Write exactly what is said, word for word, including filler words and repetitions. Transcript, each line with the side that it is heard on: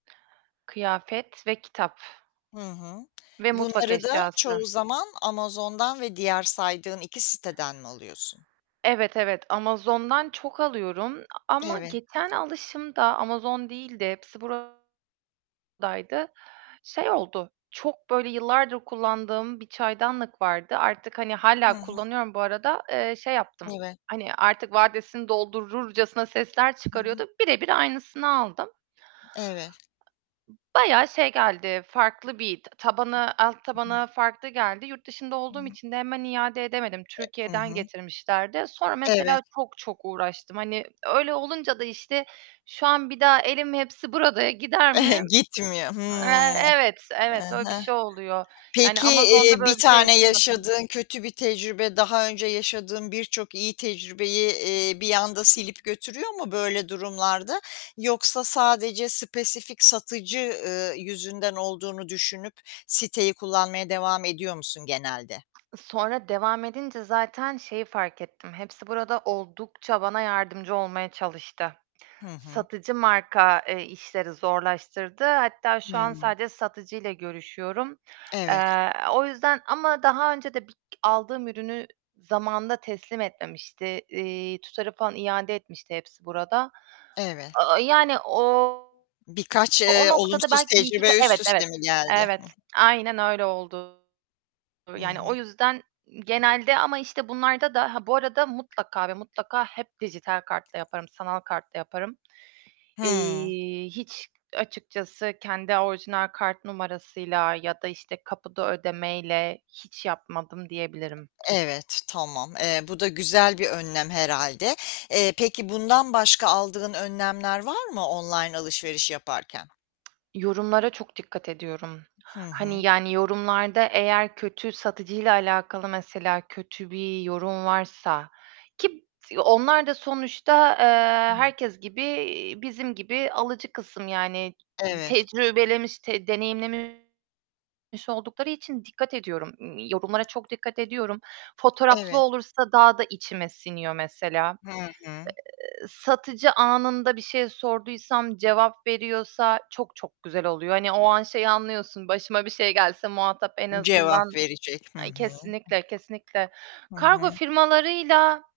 right: Kıyafet ve kitap
left: Hı hı.
right: ve mutfak
left: Bunları da
right: eşyası.
left: çoğu zaman Amazon'dan ve diğer saydığın iki siteden mi alıyorsun?
right: Evet evet, Amazon'dan çok alıyorum ama
left: Evet.
right: geçen alışımda, Amazon değildi, Hepsiburada'ydı. Şey oldu, çok böyle yıllardır kullandığım bir çaydanlık vardı. Artık hani
left: Hı
right: hâlâ
left: hı.
right: kullanıyorum bu arada, eee, şey yaptım.
left: [unintelligible]
right: Hani, artık vadesini doldururcasına sesler
left: Hı hı.
right: çıkarıyordu, birebir aynısını aldım.
left: Evet.
right: Bayağı şey geldi, farklı bir tabanı, alt
left: [unintelligible]
right: tabanı farklı geldi. Yurt dışında olduğum
left: [unintelligible]
right: için de hemen iade edemedim,
left: E, hı
right: Türkiye'den
left: hı.
right: getirmişlerdi. Sonra
left: Evet.
right: mesela çok çok uğraştım. Hani, öyle olunca da, işte, şu an bir daha elim Hepsiburada'ya gider mi?
left: Gitmiyor.
right: Eee,
left: Hımm.
right: evet
left: He
right: evet, öyle bir
left: he.
right: şey oluyor; yani
left: Peki,
right: Amazon'da
left: eee, bir
right: böyle bir şey
left: tane
right: yaşamadım.
left: yaşadığın kötü bir tecrübe, daha önce yaşadığın birçok iyi tecrübeyi, eee, bir anda silip götürüyor mu böyle durumlarda? Yoksa sadece spesifik satıcı, eee, yüzünden olduğunu düşünüp siteyi kullanmaya devam ediyor musun genelde?
right: Sonra, devam edince zaten şeyi fark ettim, Hepsiburada oldukça bana yardımcı olmaya çalıştı.
left: Hı hı.
right: Satıcı marka, eee, işleri zorlaştırdı. Hatta şu an
left: Hıı.
right: sadece satıcıyla görüşüyorum.
left: Evet.
right: Eee, o yüzden, ama daha önce de bir aldığım ürünü zamanında teslim etmemişti. Eee, tutarı falan iade etmişti Hepsiburada.
left: Eve
right: Aaa, yani, o
left: Birkaç,
right: o
left: eee,
right: noktada
left: olumsuz
right: belki bir iki
left: tecrübe üst
right: evet,
left: üste
right: evet,
left: mi geldi?
right: evet,
left: Hıh.
right: aynen öyle oldu.
left: Hı
right: Yani
left: hı.
right: o yüzden genelde ama işte bunlarda da ha bu arada mutlaka ve mutlaka hep dijital kartla yaparım, sanal kartla yaparım.
left: Hıı.
right: Eee, hiç açıkçası, kendi orijinal kart numarasıyla ya da işte kapıda ödemeyle hiç yapmadım diyebilirim.
left: Evet, tamam. Eee, bu da güzel bir önlem herhâlde. Eee, peki bundan başka aldığın hı.önlemler var mı online alışveriş yaparken?
right: Yorumlara çok dikkat ediyorum.
left: Hı
right: Hani,
left: hı.
right: yani, yorumlarda eğer kötü satıcıyla alakalı mesela, kötü bir yorum varsa, ki b onlar da sonuçta, eee,
left: [unintelligible]
right: herkes gibi bizim gibi alıcı kısım, yani
left: Evet.
right: tecrübelemiş, deneyimlemiş oldukları için dikkat ediyorum, yorumlara çok dikkat ediyorum. Fotoğraflı
left: Evet.
right: olursa daha da içime siniyor mesela.
left: Hı hı.
right: Eee, satıcı anında bir şey sorduysam, cevap veriyorsa, çok, çok güzel oluyor. Hani o an şeyi anlıyorsun, başıma bir şey gelse muhatap en
left: Cevap
right: azından
left: verecek. Hı hı.
right: Kesinlikle, kesinlikle.
left: Hı
right: Kargo
left: hı.
right: firmalarıyla